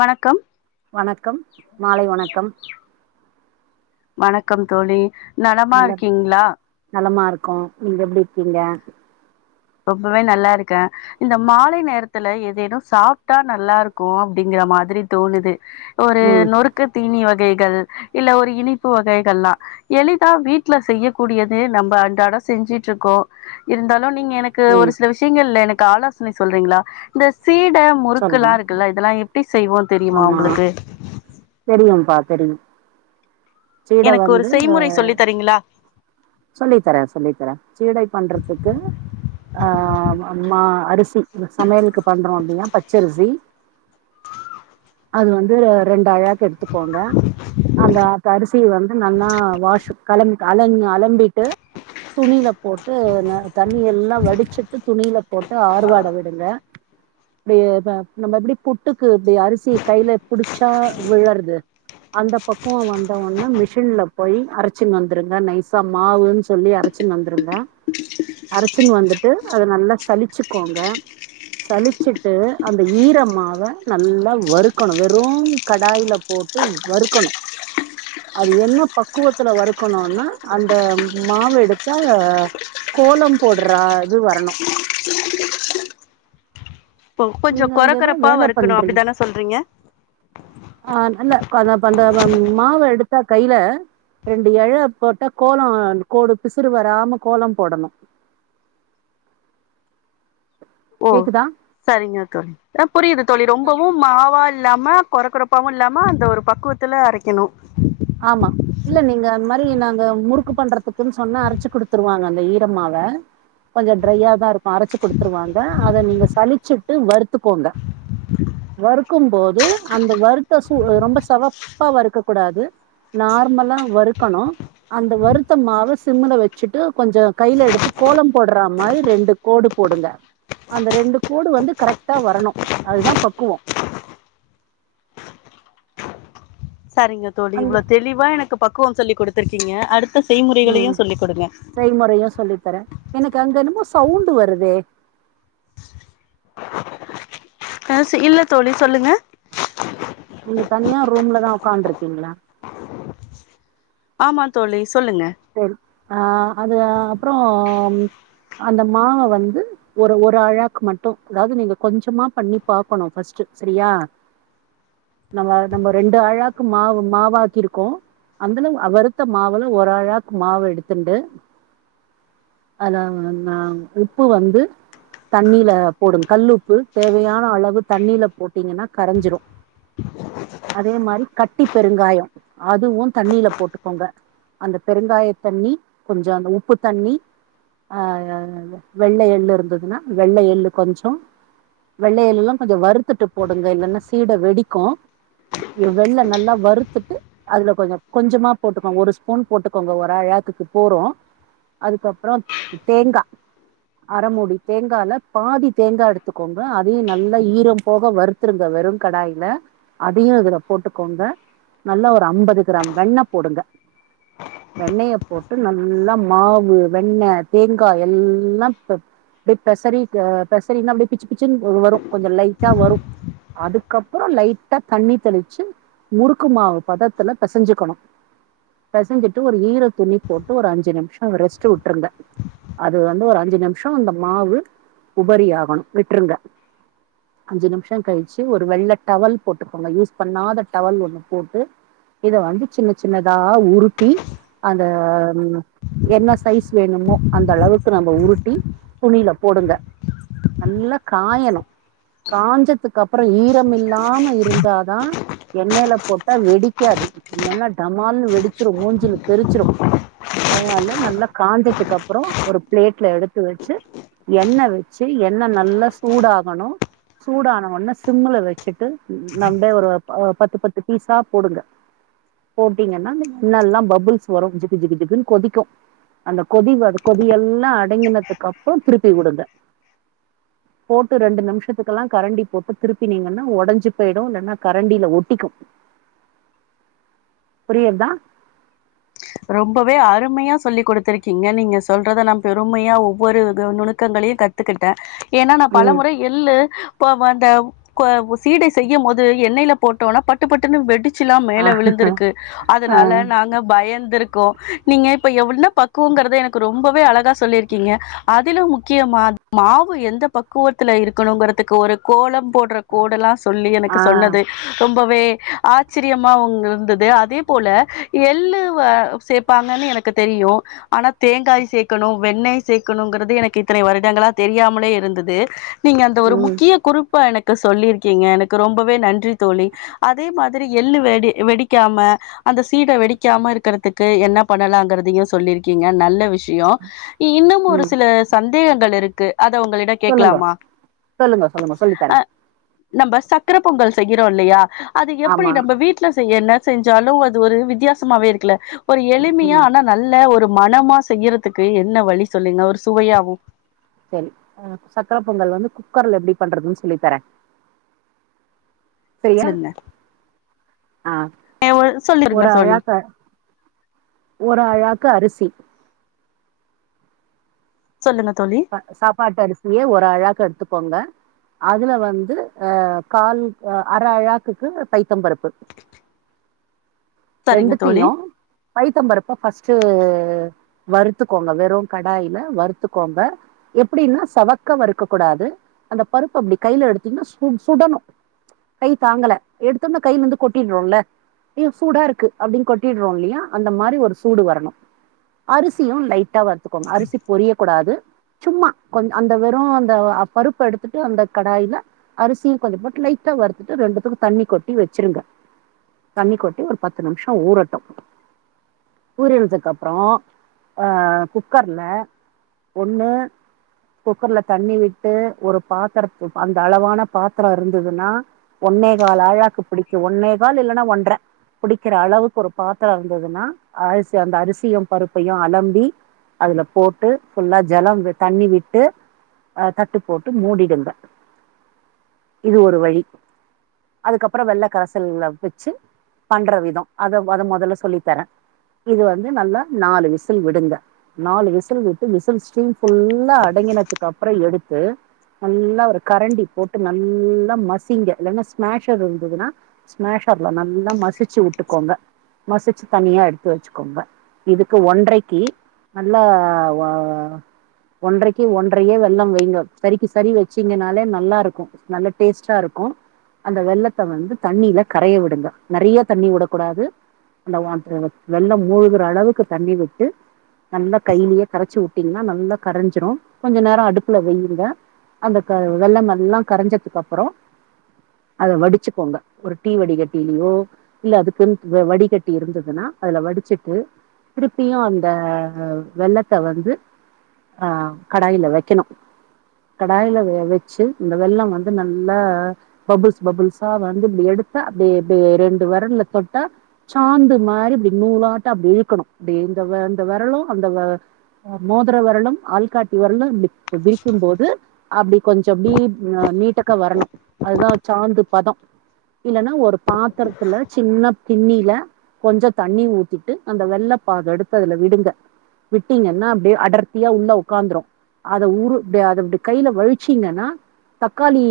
வணக்கம் வணக்கம் மாலை வணக்கம் வணக்கம் தோழி நலமா நல்ல இருக்கீங்ளா? நலமா இருக்கோ நீங்க எப்டி இருக்கீங்க ரொம்பவே நல்லாருக்கே இந்த மாலை நேரத்துல ஏதேனு சாப்ட்டா நல்லாருக்கு அப்டிங்கற மாதிரி தோணுது ஒரு ம் நொறுக்கு தீனி வ கைகள் இல்ல ஒரு இனிப்பு வகைகள்லா எளிதா வீட்ல செய்யக்கூடியது நம்ப அன்றாட செஞ்சுட்டுருக்கோம் இருந்தாலு நீங்க கு ஒரு ம் சில விஷயங்கள் எனக் ஆலோசனை சொல்றீங்களா இந்த சீட சொல்லுங்க முறுக்கெல்லா இருக்குல இதெல்லா எப்டி செய்வோ தெரியுமா உங்களுக்கு ம் பா தெரியு சீட எனக்கு ஒரு வந்து செய்முறை சொல்லி தரீங்களா சொல்லி தரேன் சொல்லி தரேன் சீடை பண்றதுக்கு ஆ மா அரிசி சமையலுக்கு பண்றோயில்லையா பச்சரிசி அது வந்து ரெண்டாழாக் எடுத்துக்கோங்க அந்த க அரிசிய வந்து நன்னா வாஷும் கலம் அலம் அலம் பிட்டு துணியில போட்டு ந தண்ணியெல்லா வடிச்சுட்டு துணியில போட்டு ஆ ஆறுவாட விடுங்க [unintelligible] நம்ம எப்டி புட்டுக் கு இப்டி அரிசிய கைல புடிச்சா விழறது அந்த பக்குவ வந்தவொன்ன மிஷின்ல போய் அரைச்சின்னு வந்துருங்க நைசா மாவுன்னு சொல்லி அரைச்சின்னு வந்துருங்க அரைச்சின்னு வந்துட்டு அத நல்லா சலிச்சுக்கோங்க சலிச்சுட்டு அந்த ஈர மாவ நல்லா வறுக்கணு வெறு கடாயில போட்டு வறுக்கணும் அது என்ன பக்குவத்துல வறுக்கணுன்னா அந்த மாவு எடுத்தா ஆ கோலம் போட்றா இது வரணு ஒ கொஞ்சோ நீங்க அங்க எதோ கொரகொரப்பா வேல வறுக்கணு பண்றீங்க அப்டிதான சொல்றீங்க ஆ இல்ல [unintelligible] அந்த மாவ எடுத்தா கைல ரெண்டு எல போட்டா கோலம் கோடு பிசுறு வராம கோலம் போடணு ஒ கேக்குதா சரிங்க தோழி ஆ புரியிது தோழி ரொம்பவும் மாவா இல் இல்லாம கொரகொரப்பாவு இல்லாம அந்த ஒரு பக்குவத்துல அரைக்கணு சி நாங்க முறுக்கு பண்றதுக்குன்னு சொன்னா அரச்சு குடுத்துருவாங்க அந்த ஈரமாவ கொஞ்ச ட்ரையாதாருக் அரச்சு குடுத்துருவாங்க அத நீங்க சலிச்சி ட்டு வறுத்துக்கோங்க வறுக்கும் போது அந்த வறுத்த சு ரொம்ப செவப்பா வறுக்க கூடாது நார்மலா வறுக்கணு அந்த வறுத்தமாவ சிம்முல வச்சுட்டு கொஞ்ச கையில எடுத்து கோலம் போட்ற மாரி ரெண்டு கோடு போடுங்க அந்த ரெண்டு கோடு வந்து கரெக்டா வரணு அதுதா பக்குவோ சரிங்க தோழி இவ்ளோ அந்த தெளிவா எனக்கு பக்குவம் சொல்லி கொடுத்துருக்கீங்க அடுத் ம் செய்முறையு சொல்லித் தர எனக்கு அங்க என்னமோ சவுண்டு வருதே ஆ சி இல்ல தோழி சொல்லுங்க நீங்க தனியா ரூம்லதா உக்காண்ட்ருக்கீங்களா ஆமா தோழி சொல்லுங்க சேரி ஆ அது அப்புறம் அந்த மாவ வந்து ஒரு ஒரு அழாக்கு மட்டு அதாவது நீங்க கொஞ்சமா பண்ணி பாக்கணு ஃபஸ்ட்டு சரியா நம்ம நம்ம ரெண்டு அழாக்கு மாவு மாவாக்கிருக்கோ அதுல வறுத்த மாவுல ஒரு அழாக் மாவு எடுத்துண்டு அத நா உப்பு வந்து தண்ணில போடுங் கல்லு உப்பு தேவையான அளவு தண்ணில போட்டீங்கன்னா கரஞ்சிரு அதே மாரி கட்டிப் பெருங்காய அதுவு தண்ணில போட்டுக்கோங்க அந்த பெருங்காய தண்ணி கொஞ்ச அந்த உப்புத் தண்ணி ஆ வெள்ள எள்ளு இருந்ததுன்னா வெள்ள எள்ளு கொஞ்ச வெள்ள எள்ளுலா கொஞ்ச வறுத்துட்டு போடுங்க இல்லன்னா சீட வெடிக்கும் வெள்ள நல்லா வறுத்துட்டு அதுல கொஞ்ச கொஞ்சமா போட்டுக்கோங்க ஒரு ஸ்பூன் போட்டு க்கோங்க ஒரு அழாக்குக்கு போறும் அதுக்கப்புற தேங்கா அரமூடி தேங்கால பாதி தேங்கா எடுத்துக்கோங்க அதையு நல்லா ஈரம் போக வறுத்துருங்க வெறும் கடாயில அதையு இதுல போட்டுக்கோங்க நல்ல ஒரு அம்பது கிராம் வெண்ண போடுங்க வெண்ணைய போட்டு நல்லா மாவு வெண்ண தேங்கா எல்லா இப்ப அப்டே பெசறிட்டு பெசறின்னா அப்டியே பிச்சு பிச்சுன்னு வரும் கொஞ்ச லைட்டா வரும் அதுக்கப்புற லைட்டா தண்ணி தெளிச்சு முறுக்கு மாவு பதத்துல பெசஞ்சிக்கணு பெசஞ்சிட் ட்டு ஒரு ஈர துணி போட்டு ஒரு அஞ்சி நிமிஷ ரெஸ்ட்டு ருங்க அது வந்து ஒரு அஞ் அஞ்சி நிமிஷ அந்த மாவு உபரி ஆகணு விட்டுருங்க அஞ்சி நிமிஷ கழிச்சி ஒரு வெள்ள டவல் போட்டுக்கோங்க யூஸ் பண்ணாத டவல் ஒன்னு போட்டு இத வந்து சின்ன சின்னதா உருட்டி அந்த என்ன சைஸ் வேணுமோ அந்தளவுக்கு நம்ம உருட்டி துணியில போடுங்க நல்லா காயணு காஞ்சத்துக்கு அப்புற ஈரம் இல்லாம இருந்தாதா எண்ணெயில போட்டா வெடிக்காது இல்லனா டமால்னு வெடிச்சிரு மூஞ்சில வெரிச்சிரு அதனால நல்லா காஞ்சதுக்கு அப்புற ஒரு பிளேட்ல எடுத்து வச்சி எண்ண வச்சி எண்ண நல்லா சூடாகணு சூடானவொன்னே சிம்முல வச்சிட்டு நா அப்டே ஒரு ஆ பத்து பத்து பீஸ்ஸா போடுங்க போட்டீங்கன்னா அந்த எண்ண எல்லாம் பபுள்ஸ் வரும் ஜிகு ஜிகு ஜிகுன்னு கொதிக்கு அந்த கொதி கொதியெல்லா அடங்கினதுக்கு அப்ற திருப்பி விடுங்க போட்டு ரெண்டு நிமிஷத்துக்கெல்லா கரண்டி போட்டு திருப்பினீங்கன்னா ஒடஞ்சி போயிடு இல்லன்னா கரண்டி ஒட்டிக்கு புரியற்தா ரொம்பவே அருமையா சொல்லி் கொடுத்துருக்கீங்க நீங்க சொல்றத நா பெருமையா ஒவ்வொரு க நுணுக்கங்களையு கத்துக்கிட்ட ஏன்னா நா பல ம் முறை எள்ளு இப்ப அந்த சீடை செய்யும் போது எண்ணையில போட்டோனா பட்டுப்பட்டுன்னு வெடிச்சி ச்சில்லா ஆ மேல விழுந்துருக்கு ஆ அதனால நாங்க பயந் இருக்கும் நீங்க இப்ப என்ன பக்குவங்கறது எனக்கு ரொம்பவே அழகா சொல்லிருக்கீங்க அதிலும் முக்கியமா மாவு எந்த பக்குவத்துல இருக்கனுங்கிறத்துக்கு ஒரு கோலம் போட்ற கோடெல்லா சொல்லி எனக்கு ஆ சொன்னது ரொம் ரொம்வே ஆச்சரியமா உங் இருந்தது அதே போல எள்ளு வ ஆ சேப்பாங்கன்னு எனக்கு தெரியு ஆனா தேங்காய் சேக்கணும் வெண்ணெய் சேக்கணுங்கிறது எனக்கு இத்தனை வருடங்களா தெரியாமலே இருந்தது நீங்க அந்த ஒரு ம் முக்கிய குறிப்பா எனக் டு சொல்லியிருக்கீங்க எனக்கு ரொம்பவே நன்றி தோழி அதே மாதிரி எள்ளு வெடி வெடிக்காம அந்த சீட வெடிக்காம இருக்கறதுக் க்கு என்ன பண்ணலாங்கிறதையு சொல்லிருக்கீங்க நல்ல விஷியோ இ இன்னும் ஒரு ம் சில சந்தேகங்கள் இருக் அத உங்களிட சொல்லுங்க கேக்கலாமா சொல்லுங்க சொல்லுங்க ஆ சொல்லித்தரேன் நம்ப சக் சக்கர பொங்கல் செய்யிறோ இல்லையா அது எப்படி ஆமா நம்ம வீட்ல செய்யன்ன செஞ்சாலு அது ஒரு வித்தியாசமாவே இருக்குல ஒரு எளிமையா ம் ஆனா நல்ல ஒரு மணமா செய்யறத்துக்கு என்ன வழி சொல்லுங்க ஒரு சுவையாவு செரி ஆ சக்கர பொங்கல் வந்து குக்கர்ல எப்டி பண்றதுன்னு சொல்லி தரே செய்யா சொல்லுங்க ஆ சொல்லிருங்க ஒரு தோழி அழாக்கு ஒரு அழாக்கு அருசி சொல்லுங்க தோழி சாப்பாட்டு அருசியே ஒரு அழாக்கு எடுத்து போங்க அதுல வந்து அ கால் அர அழாக்குக்கு பைத்தம் பருப்பு சரிங்க தோழி ரெண்டுத்தையு பைத்தம்பருப்ப பஸ்ட்டு வறுத்துக்கோங்க வெறு கடாயில வறுத்துக்கோங்க எப்புடின்னா சவக்க வறுக்கக்கூடாது அந்த பருப்பப்டி கைல எடுத்திங்ன்னா சுட் சுடணு கை தாங்கல எடுத்தொம்னா கைலந்து கொட்டிட்றோல்ல இ சூடாரு கு அப்டின் கொட்டிட்றோல்லியா அந்த மாரி ஒரு சூடு வரணு அரிசியு லைட்டா வறுத்துக்கோங்க அரிசி பொரியக்கூடாது சும்மா கொஞ் அந்த வெறு அந்த அ பருப்ப எடுத்துட்டு அந்த கடாயில அரிசியு கொஞ்ச போட்டு லைட்டா வறுத்துட்டு ரெண்டுத்துக்கு தண்ணி கொட்டி வச்சுருங்க தண்ணி கொட்டி ஒரு பத்து நிம்ஷோ ஊறட்டு ஊறினதுக்கப்றோ ஆ குக்கர்ல ஒண்ணு குக்கர்ல தண்ணி விட்டு ஒரு பாத்தெரத் அந்த அளவான பாத்துரோஇருந்ததுன்னா ஒன்னே கால் ஆழாக்கு பிடிக்கு ஒன்னே கால் இல்லன்னா ஒன்ற புடிக்கிற அளவுக்கு ஒரு பாத்துரோ இருந்ததுன்னா அரிசி அந்த அரிசியும் பருப்பையு அலம்பி அதுல போட்டு ஃபுல்லா ஜலம் தண்ணி விட்டு அ தட்டு போட்டு மூடிடுங்க இது ஒரு வழி அதுக்கப்புறோ வெல்லக்கரசல்ல வெச்சு பண்ற விதொ அத வத மொதல்ல சொல்லி தரே இது வந்து நல்லா நாலு விசில் விடுங்க நாலு விசில் விட்டு விசில் ஸ்டீம் ஃபுல்லா அடங்கினதுக்கப்றொ எடுத்து நல்லா ஒரு கரண்டி போட்டு நல்லா மசிங்க இல்லன்னா ஸ்மாஷர் இருந்ததுன்னா ஸ்மாஷர்ல நல்லா மசி சிச்சு விட்டுக்கோங்க மசுச்சு தனியா எடுத்து வச்சுக்கோங்க இதுக்கு ஒன்றைக்கி நல்லா ஒ ஒன்றைக்கி ஒன்றையே வெல்லம் வைங்க சரிக்கு சரி வச்சீங்கனாலே நல்லாருக்கு நல்ல டேஸ்ட்டாருக்கு அந்த வெல்லத்த வந்து தண்ணில கரைய விடுங்க நெறைய தண்ணி வுடக்கூடாது அந்த வா து வெல்லம் மூழ்குற அளவுக்கு தண்ணி விட்டு நல்லா கைலெயே கரச்சு வுட்டீங்னா நல்லா கரஞ்சுரு கொஞ்ச நேரொ அடுப்புல வையிருங்க அந்த க வெல்லம் நல்லா கரஞ்சதுக்கப்றோ அத வடுச்சுக்கோங்க ஒரு டீ வடிகட்டீலயோ இல்ல அதுக்குன் வ வடிகட்டி இருந்ததுன்னா அதுல வடுச்சுட்டு திருப்பியு அந்த வெல்லத்த வந்து ஆ கடாயில வக்கெணு கடாயில வெ வச்சு இந்த வெல்லம் வந்து நல்லா பபுள்ஸ் பபுள்ஸா வந்து இப்டி எடுத்து அப்டே அப்டியே ரெண் டுவெரல்ல தொட்டா சாந்து மாரி இப்டி நூலாட்ட அப்டி இழுக்கணு அப்டி இந்த வ இந்த வெரலு அந்த வ மோதுர வெரலும் ஆள்காட்டி வெரலு இப்டி விரிக்கும்போது அப்டி கொஞ்சம் ப்படி அ நீட்டக்கா வரணு அதா சாந்து பதொ இல்லன்னா ஒரு பாத்துர துல சின்ன கிண்ணீல கொஞ்சொ தண்ணி ஊத்திட்டு அந்த வெல்லப்பாகெடுத்து அதுல விடுங்க விட்டீங்கன்னா அப்டே அடர்த்தியா உள்ள ஒக்காந்துரு அத ஊரு அதெப்டி கைல வழுச்சீங்கன்னா தக்காளி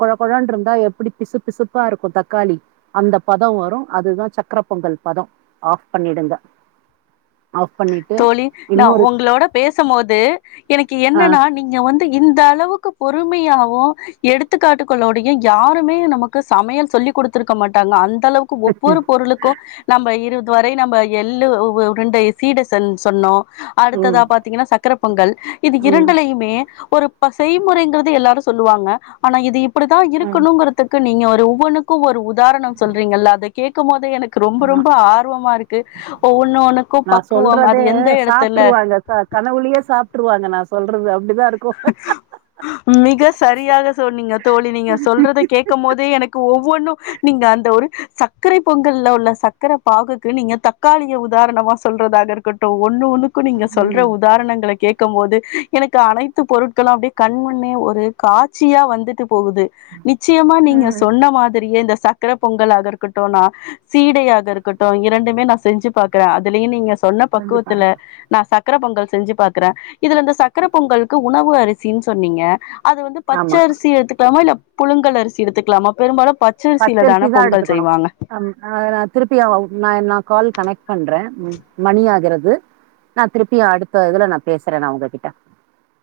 கொழ கொழன்ருந்தா எப்புடி பிசு பிசுப்பாருக்கு தக்காளி அந்த பதொ வரு அதுதா சக்கர பொங்கல் பதொ ஆஃப் பண்ணிடுங்க ஆஃப் பண்ணிட்டு தோழி நா இன்னொரு ஒங்ளோட பேசும் போது எனக்கு ஆ என்னன்னா நீங்க வந் து இந்த அளவுக்கு பொறுமயாவு எடுத்துக்காட்டுக்களோடயு யாருமே நமக்கு சமையல் சொல்லி் கொடுத்துருக்க மாட்டாங்க அந் தளவுக்கு ஒவ்வொரு பொருளுக்கு நம்ப இரு வரை நம்ப எள்ளு உருண்டை சீட சென் சொன்னோ ம் அடுத்ததா பாத்தீங்கனா சக்கர பொங்கல் இது ம் இரண்டுலயுமே ஒரு ப செய்முறைங்குறது எல்லாரு சொல்லுவாங்க ஆனா இது இப் புடி தா ம் இருக்கணுங்குறத்துக்கு நீங்க ஒ ஒவ்வொன்னுக்கு ஒரு உ தாரணம் சொல்றீங்கல்ல அத கே க்கும் போதெ எனக் கு ரொம்ப ஆ ரொம்ப ஆர்வமாருக்கு உ ஒனக்கும் நா சொல்றதே சாப்பிட்டுருவாங்க கனவுலையே சாப்பிட்டுருவாங்க நான் சொல்றது அப்டிதா இருக்கு மிக சரியாக சொன்னீங்க தோழி நீங்க சொல்றத கேட்கும் போதே எனக்கு ஒவ்வொன்னும் நீங்க அந்த ஒரு சர்க்கரை பொங்கல்ல உள்ள சக்கரை பாகுக்கு நீங்க தக்காளிய உதாரணமா சொல்றதாக இருக்கட்டும் ஒன்னு ஒன்னு க்கு நீங்க சொல்ற ம் உதாரணங்களை கேட்க இருக்கும் போது எனக்கு அனைத் பொருட்களு அப்படியே கண்முண்ணே ஒரு காட்சியா வந்துட்டு போகுது நிச்சயமா நீங்க சொன்ன மாதிரியே இந்த சக்கர பொங்கலாக இருக்கட்டு நா சீடையாக இருக்கட்டு இரண்டுமே நா செஞ்சு பாக்குறே அதுலயு நீங்க சொன்ன செஞ்சு பக்குவத்துல பாருங்க நா சக்கர பொங்கல் செஞ்சு பாக்குறே இதுல இந்த சக்கர பொங்கல் க்கு உணவு அரிசின்னு சொன்னீங்க அது வந்து ஆமா பச்சரிசி எடுத்துக்கலாமா இல்ல புழுங்கள் அரிசி எடுத்துக்கலாமா பெரும்பாலு பச்சரிசில தான பச்சரிசிதா பொங்கல் எடுத்துக்கணு செய்வாங்க ம் ஆ திருப்பியு நா நான் கால் கனெக்ட் பண்றே உம் மணி ஆகிறது நா திருப்பியு அடுத்த இதுல நா பேசுறே நா உங்ககிட்ட